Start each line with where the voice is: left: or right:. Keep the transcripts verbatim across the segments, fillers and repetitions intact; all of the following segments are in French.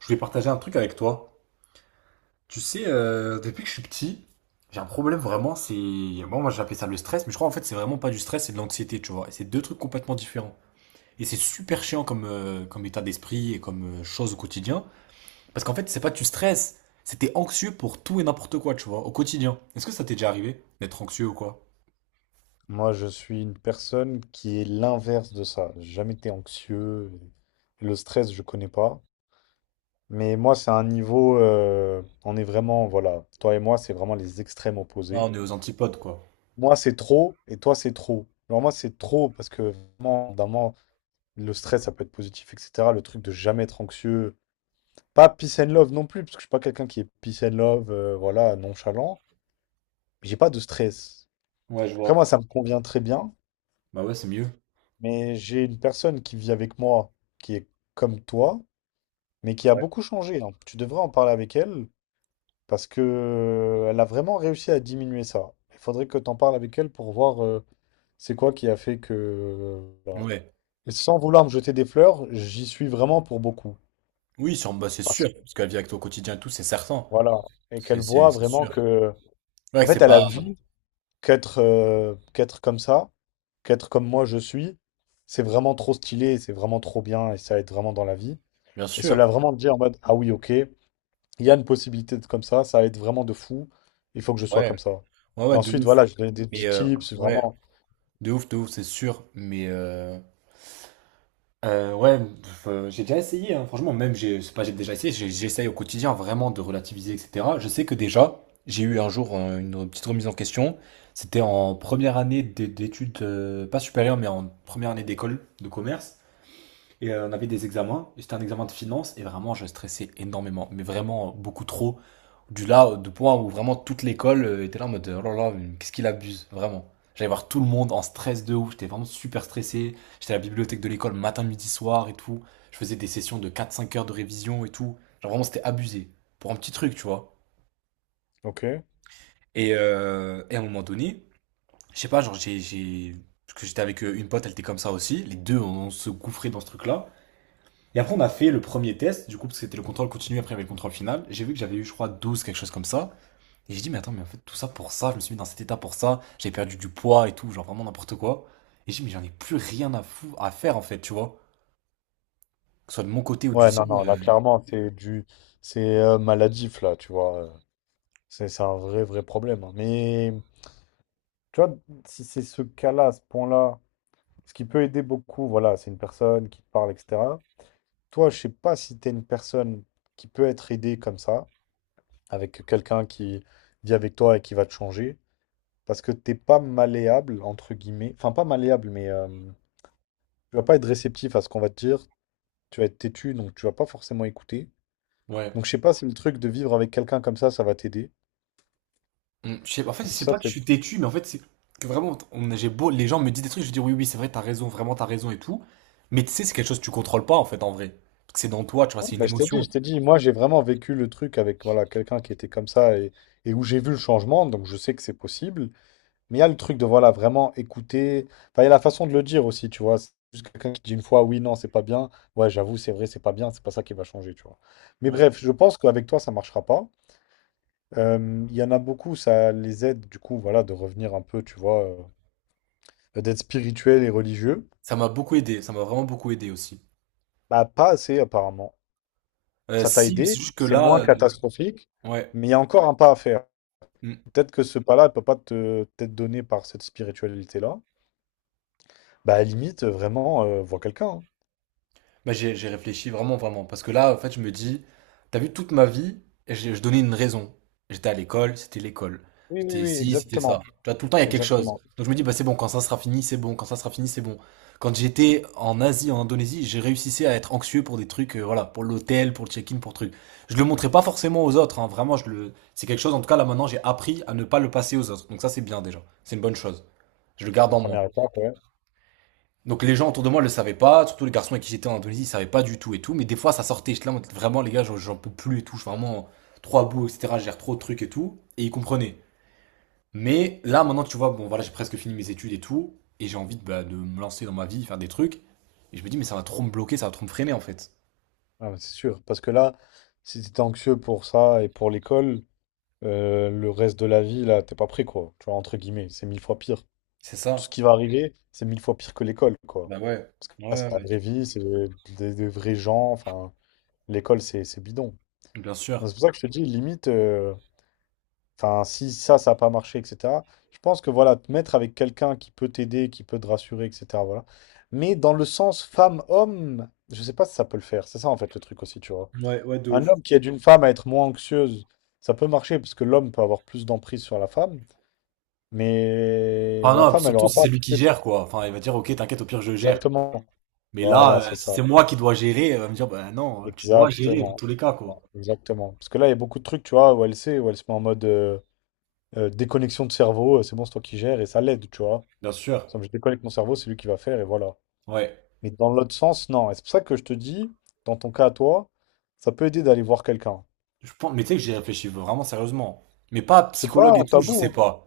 right: Je voulais partager un truc avec toi. Tu sais, euh, depuis que je suis petit, j'ai un problème vraiment, c'est... Moi, moi j'appelais ça le stress, mais je crois en fait c'est vraiment pas du stress, c'est de l'anxiété, tu vois. Et c'est deux trucs complètement différents. Et c'est super chiant comme, euh, comme état d'esprit et comme euh, chose au quotidien. Parce qu'en fait, c'est pas tu stresses, c'est t'es anxieux pour tout et n'importe quoi, tu vois, au quotidien. Est-ce que ça t'est déjà arrivé d'être anxieux ou quoi?
left: Moi, je suis une personne qui est l'inverse de ça. J'ai jamais été anxieux, et le stress, je connais pas. Mais moi, c'est un niveau, euh, on est vraiment, voilà. Toi et moi, c'est vraiment les extrêmes
right: Ah
left: opposés.
right: on est aux antipodes, quoi.
left: Moi, c'est trop et toi, c'est trop. Alors moi, c'est trop parce que vraiment, d'un moment, le stress, ça peut être positif, et cetera. Le truc de jamais être anxieux. Pas peace and love non plus, parce que je suis pas quelqu'un qui est peace and love, euh, voilà, nonchalant. J'ai pas de stress.
right: Ouais, je
left: Après, moi,
right: vois.
left: ça me convient très bien.
right: Bah ouais, c'est mieux.
left: Mais j'ai une personne qui vit avec moi, qui est comme toi, mais qui a
right: Ouais.
left: beaucoup changé, hein. Tu devrais en parler avec elle, parce que euh, elle a vraiment réussi à diminuer ça. Il faudrait que tu en parles avec elle pour voir, euh, c'est quoi qui a fait que, euh, voilà.
right: Ouais.
left: Et sans vouloir me jeter des fleurs, j'y suis vraiment pour beaucoup.
right: Oui, sur- bah, c'est
left: Parce
right: sûr,
left: que,
right: parce que la vie avec toi au quotidien et tout, c'est certain.
left: voilà. Et
right: C'est
left: qu'elle
right: c'est-
left: voit
right: c'est
left: vraiment
right: sûr.
left: que.
right: Ouais,
left: En
right: que
left: fait,
right: c'est
left: elle a
right: pas...
left: vu qu'être, euh, qu'être comme ça, qu'être comme moi je suis, c'est vraiment trop stylé, c'est vraiment trop bien et ça aide vraiment dans la vie.
right: Bien
left: Et cela
right: sûr.
left: vraiment te dire en mode, ah oui, ok, il y a une possibilité de comme ça, ça va être vraiment de fou, il faut que je sois
right: Ouais,
left: comme ça.
right: ouais,
left: Et
right: ouais, de
left: ensuite,
right: ouf.
left: voilà, je donne des
right: Mais
left: petits
right: euh,
left: tips,
right: ouais,
left: vraiment.
right: de ouf, de ouf, c'est sûr. Mais euh, euh, ouais, pff, euh, j'ai déjà essayé, hein. Franchement, même, j'ai, c'est pas, j'ai déjà essayé, j'ai- j'essaye au quotidien vraiment de relativiser, et cetera. Je sais que déjà, j'ai eu un jour euh, une petite remise en question. C'était en première année d'é- d'études, euh, pas supérieures, mais en première année d'école de commerce. Et euh, on avait des examens, et c'était un examen de finance, et vraiment, je stressais énormément, mais vraiment euh, beaucoup trop. Du là, euh, du point où vraiment toute l'école euh, était là en mode, euh, oh là là, mais qu'est-ce qu'il abuse, vraiment. J'allais voir tout le monde en stress de ouf, j'étais vraiment super stressé. J'étais à la bibliothèque de l'école matin, midi, soir et tout. Je faisais des sessions de quatre cinq heures de révision et tout. Genre vraiment, c'était abusé. Pour un petit truc, tu vois.
left: Ok.
right: Et, euh, et à un moment donné, je sais pas, genre j'ai... j'ai- parce que j'étais avec euh, une pote, elle était comme ça aussi. Les deux, on se gouffrait dans ce truc-là. Et après, on a fait le premier test, du coup, parce que c'était le contrôle continu, après il y avait le contrôle final. J'ai vu que j'avais eu, je crois, douze quelque chose comme ça. Et j'ai dit, mais attends, mais en fait, tout ça pour ça, je me suis mis dans cet état pour ça, j'ai perdu du poids et tout, genre vraiment n'importe quoi. Et j'ai dit, mais j'en ai plus rien à, fou à faire, en fait, tu vois. Que ce soit de mon côté ou du
left: Ouais, non,
right: sien.
left: non, là,
right: euh,
left: clairement, c'est du, c'est euh, maladif, là, tu vois. euh, C'est c'est un vrai, vrai problème, hein. Mais, tu vois, si c'est ce cas-là, ce point-là, ce qui peut aider beaucoup, voilà, c'est une personne qui te parle, et cetera. Toi, je sais pas si tu es une personne qui peut être aidée comme ça, avec quelqu'un qui vit avec toi et qui va te changer. Parce que t'es pas malléable, entre guillemets. Enfin, pas malléable, mais euh, tu vas pas être réceptif à ce qu'on va te dire. Tu vas être têtu, donc tu vas pas forcément écouter.
right: Ouais.
left: Donc, je sais pas si le truc de vivre avec quelqu'un comme ça, ça va t'aider.
right: Mm, je sais, en fait,
left: Donc,
right: c'est
left: ça,
right: pas que je
left: c'est.
right: suis têtu, mais en fait, c'est que vraiment, on, j'ai beau, les gens me disent des trucs, je dis, oui, oui, c'est vrai, t'as raison, vraiment, t'as raison et tout. Mais tu sais, c'est quelque chose que tu contrôles pas, en fait, en vrai. Parce que c'est dans toi, tu vois,
left: Ouais,
right: c'est une
left: bah, je t'ai dit,
right: émotion.
left: je t'ai dit, moi, j'ai vraiment vécu le truc avec, voilà, quelqu'un qui était comme ça, et, et où j'ai vu le changement, donc je sais que c'est possible. Mais il y a le truc de, voilà, vraiment écouter. Enfin, il y a la façon de le dire aussi, tu vois. C'est juste quelqu'un qui dit une fois, oui, non, c'est pas bien. Ouais, j'avoue, c'est vrai, c'est pas bien, c'est pas ça qui va changer, tu vois. Mais
right: Ouais.
left: bref, je pense qu'avec toi, ça marchera pas. Euh, Il y en a beaucoup, ça les aide du coup, voilà, de revenir un peu, tu vois, euh, d'être spirituel et religieux.
right: Ça m'a beaucoup aidé, ça m'a vraiment beaucoup aidé aussi.
left: Bah, pas assez apparemment.
right: Euh,
left: Ça t'a
right: si, mais c'est
left: aidé,
right: juste que
left: c'est moins
right: là, euh,
left: catastrophique,
right: ouais.
left: mais il y a encore un pas à faire.
right: Mm.
left: Peut-être que ce pas-là, il peut pas te t'être donné par cette spiritualité-là. Bah, à la limite, euh, vraiment, euh, vois quelqu'un, hein.
right: Bah, j'ai j'ai réfléchi vraiment, vraiment. Parce que là, en fait, je me dis, t'as vu toute ma vie, et j'ai- je donnais une raison. J'étais à l'école, c'était l'école.
left: Oui,
right: J'étais
left: oui, oui,
right: ici, c'était ça.
left: exactement.
right: Tu vois, tout le temps, il y a quelque chose.
left: Exactement.
right: Donc je me dis, bah, c'est bon, quand ça sera fini, c'est bon, quand ça sera fini, c'est bon. Quand j'étais en Asie, en Indonésie, j'ai réussi à être anxieux pour des trucs, euh, voilà, pour l'hôtel, pour le check-in, pour trucs. Je le montrais pas forcément aux autres, hein, vraiment, je le... c'est quelque chose, en tout cas, là, maintenant, j'ai appris à ne pas le passer aux autres. Donc ça, c'est bien déjà. C'est une bonne chose. Je le
left: C'est
right: garde
left: une
right: en moi.
left: première étape, ouais.
right: Donc les gens autour de moi ne le savaient pas, surtout les garçons avec qui j'étais en Indonésie, ils ne savaient pas du tout et tout, mais des fois ça sortait, j'étais là, vraiment les gars, j'en- peux plus et tout, je suis vraiment trop à bout, et cetera, je gère trop de trucs et tout, et ils comprenaient. Mais là maintenant tu vois, bon voilà, j'ai presque fini mes études et tout, et j'ai envie de, bah, de me lancer dans ma vie, faire des trucs, et je me dis, mais ça va trop me bloquer, ça va trop me freiner en fait.
left: Ah, mais c'est sûr. Parce que là, si t'es anxieux pour ça et pour l'école, euh, le reste de la vie, là, t'es pas prêt, quoi. Tu vois, entre guillemets, c'est mille fois pire.
right: C'est
left: Tout ce
right: ça.
left: qui va arriver, c'est mille fois pire que l'école, quoi.
right: Bah ouais,
left: Là,
right: ouais,
left: c'est la
right: ouais.
left: vraie vie, c'est des, des vrais gens. Enfin, l'école, c'est c'est bidon.
right: Bien
left: Donc,
right: sûr.
left: c'est pour ça que je te dis, limite, euh, enfin, si ça, ça n'a pas marché, et cetera. Je pense que, voilà, te mettre avec quelqu'un qui peut t'aider, qui peut te rassurer, et cetera. Voilà. Mais dans le sens femme-homme, je sais pas si ça peut le faire. C'est ça, en fait, le truc aussi, tu vois.
right: Ouais, ouais, de
left: Un
right: ouf.
left: homme qui aide une femme à être moins anxieuse, ça peut marcher parce que l'homme peut avoir plus d'emprise sur la femme, mais
right: Enfin
left: la
right: non, puis
left: femme, elle
right: surtout
left: aura
right: si
left: pas
right: c'est lui qui
left: peut-être
right: gère quoi. Enfin il va dire ok t'inquiète au pire je gère.
left: exactement.
right: Mais
left: Voilà,
right: là euh,
left: c'est
right: si
left: ça.
right: c'est moi qui dois gérer, euh, il va me dire bah non tu dois gérer dans
left: Exactement.
right: tous les cas
left: Ouais,
right: quoi.
left: exactement. Parce que là, il y a beaucoup de trucs, tu vois, où elle sait, où elle se met en mode, euh, euh, déconnexion de cerveau, euh, c'est bon, c'est toi qui gères, et ça l'aide, tu vois.
right: Bien sûr,
left: Ça, je déconnecte mon cerveau, c'est lui qui va faire, et voilà.
right: ouais.
left: Mais dans l'autre sens, non. Et c'est pour ça que je te dis, dans ton cas à toi, ça peut aider d'aller voir quelqu'un.
right: Je pense, mais tu sais que j'y réfléchis vraiment sérieusement. Mais pas
left: C'est
right: psychologue
left: pas
right: et
left: un
right: tout, je
left: tabou,
right: sais
left: hein.
right: pas.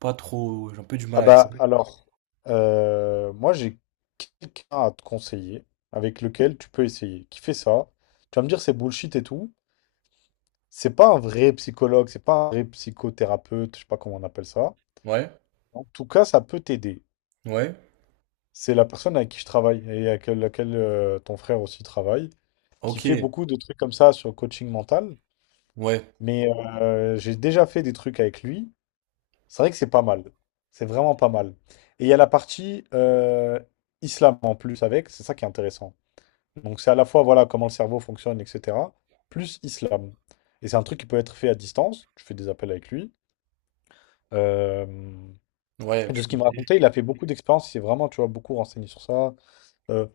right: Pas trop, j'ai un peu du mal
left: Ah
right: avec ça.
left: bah, alors, euh, moi, j'ai quelqu'un à te conseiller, avec lequel tu peux essayer, qui fait ça. Tu vas me dire, c'est bullshit et tout. C'est pas un vrai psychologue, c'est pas un vrai psychothérapeute, je sais pas comment on appelle ça.
right: Ouais,
left: En tout cas, ça peut t'aider.
right: ouais.
left: C'est la personne avec qui je travaille et avec laquelle euh, ton frère aussi travaille, qui
right: Ok,
left: fait beaucoup de trucs comme ça sur le coaching mental.
right: ouais,
left: Mais euh, j'ai déjà fait des trucs avec lui. C'est vrai que c'est pas mal. C'est vraiment pas mal. Et il y a la partie, euh, islam en plus avec, c'est ça qui est intéressant. Donc c'est à la fois, voilà, comment le cerveau fonctionne, et cetera. Plus islam. Et c'est un truc qui peut être fait à distance. Tu fais des appels avec lui. Euh,
right: ouais,
left: de
right: je
left: ce
right: peux
left: qu'il me
right: essayer.
left: racontait, il a fait beaucoup d'expériences, il s'est vraiment, tu vois, beaucoup renseigné sur ça. Euh,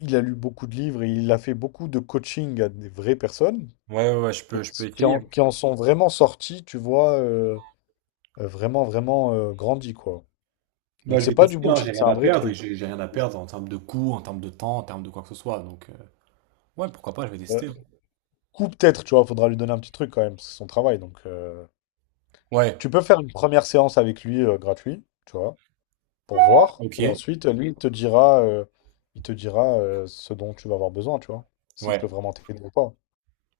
left: il a lu beaucoup de livres et il a fait beaucoup de coaching à des vraies personnes
right: Ouais, ouais, ouais, je
left: et
right: peux, je peux
left: qui, qui
right: essayer.
left: en, qui en sont vraiment sorties, tu vois, euh, euh, vraiment, vraiment, euh, grandies, quoi.
right: Bah,
left: Donc
right: je
left: c'est
right: vais
left: pas du
right: tester, hein, j'ai
left: bullshit,
right: rien
left: c'est un
right: à
left: vrai
right: perdre et
left: truc.
right: j'ai j'ai rien à perdre en termes de coût, en termes de temps, en termes de quoi que ce soit. Donc, euh, ouais, pourquoi pas, je vais
left: Euh,
right: tester.
left: Coup, peut-être, tu vois, faudra lui donner un petit truc quand même, parce que c'est son travail. Donc euh,
right: Ouais,
left: tu peux faire une première séance avec lui, euh, gratuit, tu vois. Pour voir. Et
right: ok,
left: ensuite, lui, il te dira, euh, il te dira euh, ce dont tu vas avoir besoin, tu vois, s'il peut
right: ouais,
left: vraiment t'aider ou pas.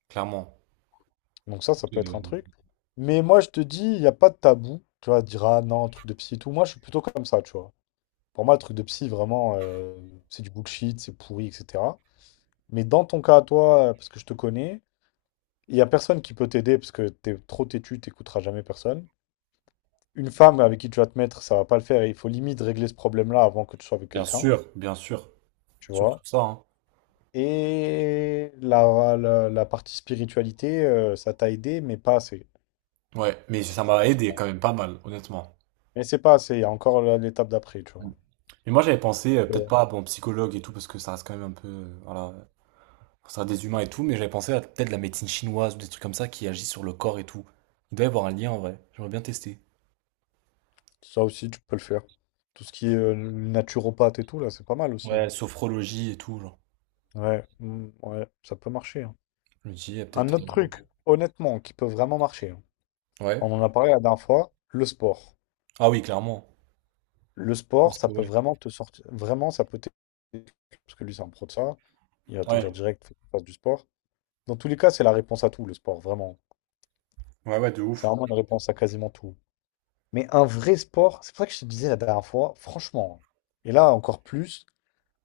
right: clairement.
left: Donc ça, ça peut être un
right: Euh,
left: truc. Mais moi, je te dis, il n'y a pas de tabou. Tu vois, dire ah non, truc de psy et tout. Moi, je suis plutôt comme ça, tu vois. Pour moi, le truc de psy, vraiment, euh, c'est du bullshit, c'est pourri, et cetera. Mais dans ton cas à toi, euh, parce que je te connais, il n'y a personne qui peut t'aider parce que t'es trop têtu, t'écouteras jamais personne. Une femme avec qui tu vas te mettre, ça va pas le faire et il faut limite régler ce problème-là avant que tu sois avec
right: bien
left: quelqu'un,
right: sûr, bien sûr,
left: tu vois.
right: surtout ça, hein.
left: Et la, la, la partie spiritualité, euh, ça t'a aidé, mais pas assez.
right: Ouais, mais ça
left: C'est.
right: m'a aidé quand même pas mal, honnêtement.
left: Mais c'est pas assez, il y a encore la- l'étape d'après, tu vois.
right: Et moi j'avais pensé, euh, peut-être
left: Ouais.
right: pas bon psychologue et tout, parce que ça reste quand même un peu, euh, voilà, ça reste des humains et tout, mais j'avais pensé à peut-être la médecine chinoise ou des trucs comme ça qui agissent sur le corps et tout. Il doit y avoir un lien en vrai, j'aimerais bien tester.
left: Ça aussi, tu peux le faire. Tout ce qui est euh, naturopathe et tout, là, c'est pas mal aussi,
right: Ouais,
left: hein.
right: sophrologie et tout, genre.
left: Ouais, mm, ouais, ça peut marcher, hein.
right: Je me dis, il y a
left: Un
right: peut-être.
left: autre
right: euh,
left: truc, honnêtement, qui peut vraiment marcher, hein.
right: Ouais.
left: On en a parlé la dernière fois, le sport.
right: Ah oui, clairement.
left: Le sport, ça peut vraiment te sortir. Vraiment, ça peut t'aider. Parce que lui, c'est un pro de ça. Il va te dire
right: Ouais.
left: direct, fais fais du sport. Dans tous les cas, c'est la réponse à tout, le sport, vraiment.
right: Ouais, ouais, de
left: C'est
right: ouf.
left: vraiment une réponse à quasiment tout. Mais un vrai sport, c'est pour ça que je te disais la dernière fois, franchement, et là encore plus,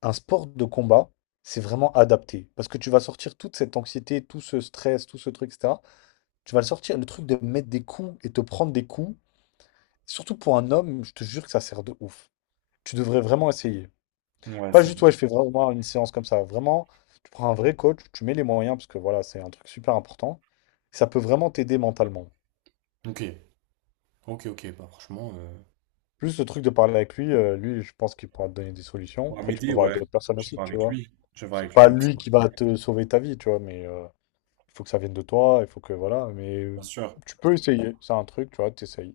left: un sport de combat, c'est vraiment adapté. Parce que tu vas sortir toute cette anxiété, tout ce stress, tout ce truc, et cetera. Tu vas le sortir, le truc de mettre des coups et te prendre des coups, surtout pour un homme, je te jure que ça sert de ouf. Tu devrais vraiment essayer.
right: Ouais,
left: Pas
right: c'est
left: juste,
right: vrai.
left: ouais, je fais vraiment une séance comme ça. Vraiment, tu prends un vrai coach, tu mets les moyens, parce que voilà, c'est un truc super important. Ça peut vraiment t'aider mentalement.
right: Ok, ok, ok, bah franchement. Euh...
left: Juste le truc de parler avec lui, euh, lui, je pense qu'il pourra te donner des solutions.
right: Ouais,
left: Après, tu peux
right: m'aider,
left: voir avec
right: ouais.
left: d'autres personnes
right: Je vais
left: aussi,
right: voir
left: tu
right: avec
left: vois.
right: lui. Je vais voir
left: C'est
right: avec lui
left: pas
right: aussi,
left: lui qui va te sauver ta vie, tu vois, mais euh, il faut que ça vienne de toi, il faut que, voilà, mais euh,
right: bien sûr.
left: tu peux essayer. C'est un truc, tu vois, t'essayes.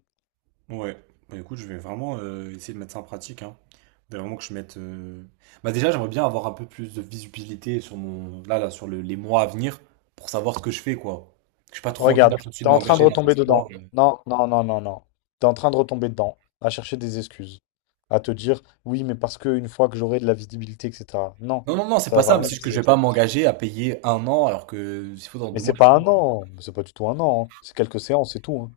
right: Ouais. Bah écoute, je vais vraiment euh, essayer de mettre ça en pratique, hein. Faudrait vraiment que je mette. euh, Bah déjà, j'aimerais bien avoir un peu plus de visibilité sur mon. Là, là, sur le- les mois à venir pour savoir ce que je fais, quoi. J'ai pas trop envie là
left: Regarde,
right: tout de suite
left: t'es
right: de
left: en train de
right: m'engager dans un
left: retomber
right: sport.
left: dedans.
right: euh.
left: Non, non, non, non, non. T'es en train de retomber dedans, à chercher des excuses, à te dire, oui, mais parce que une fois que j'aurai de la visibilité, et cetera. Non,
right: Non, non, non, c'est pas
left: ça va
right: ça, mais
left: rien
right: c'est juste que je
left: changer.
right: vais pas m'engager à payer un an alors que s'il faut dans
left: Mais
right: deux mois.
left: c'est pas
right: je-
left: un an, c'est pas du tout un an, hein. C'est quelques séances, c'est tout, hein.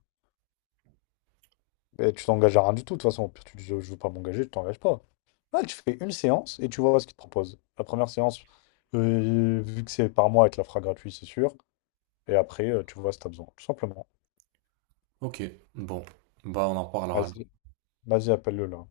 left: Et tu t'engages à rien du tout, de toute façon. Au pire, tu dis, je veux pas m'engager, tu t'engages pas. Là, tu fais une séance et tu vois ce qu'ils te proposent. La première séance, euh, vu que c'est par mois, elle te la fera gratuit, c'est sûr. Et après, euh, tu vois si t'as besoin, tout simplement.
right: Ok, bon. Bah, on en reparlera.
left: Vas-y, vas-y, appelle-le là.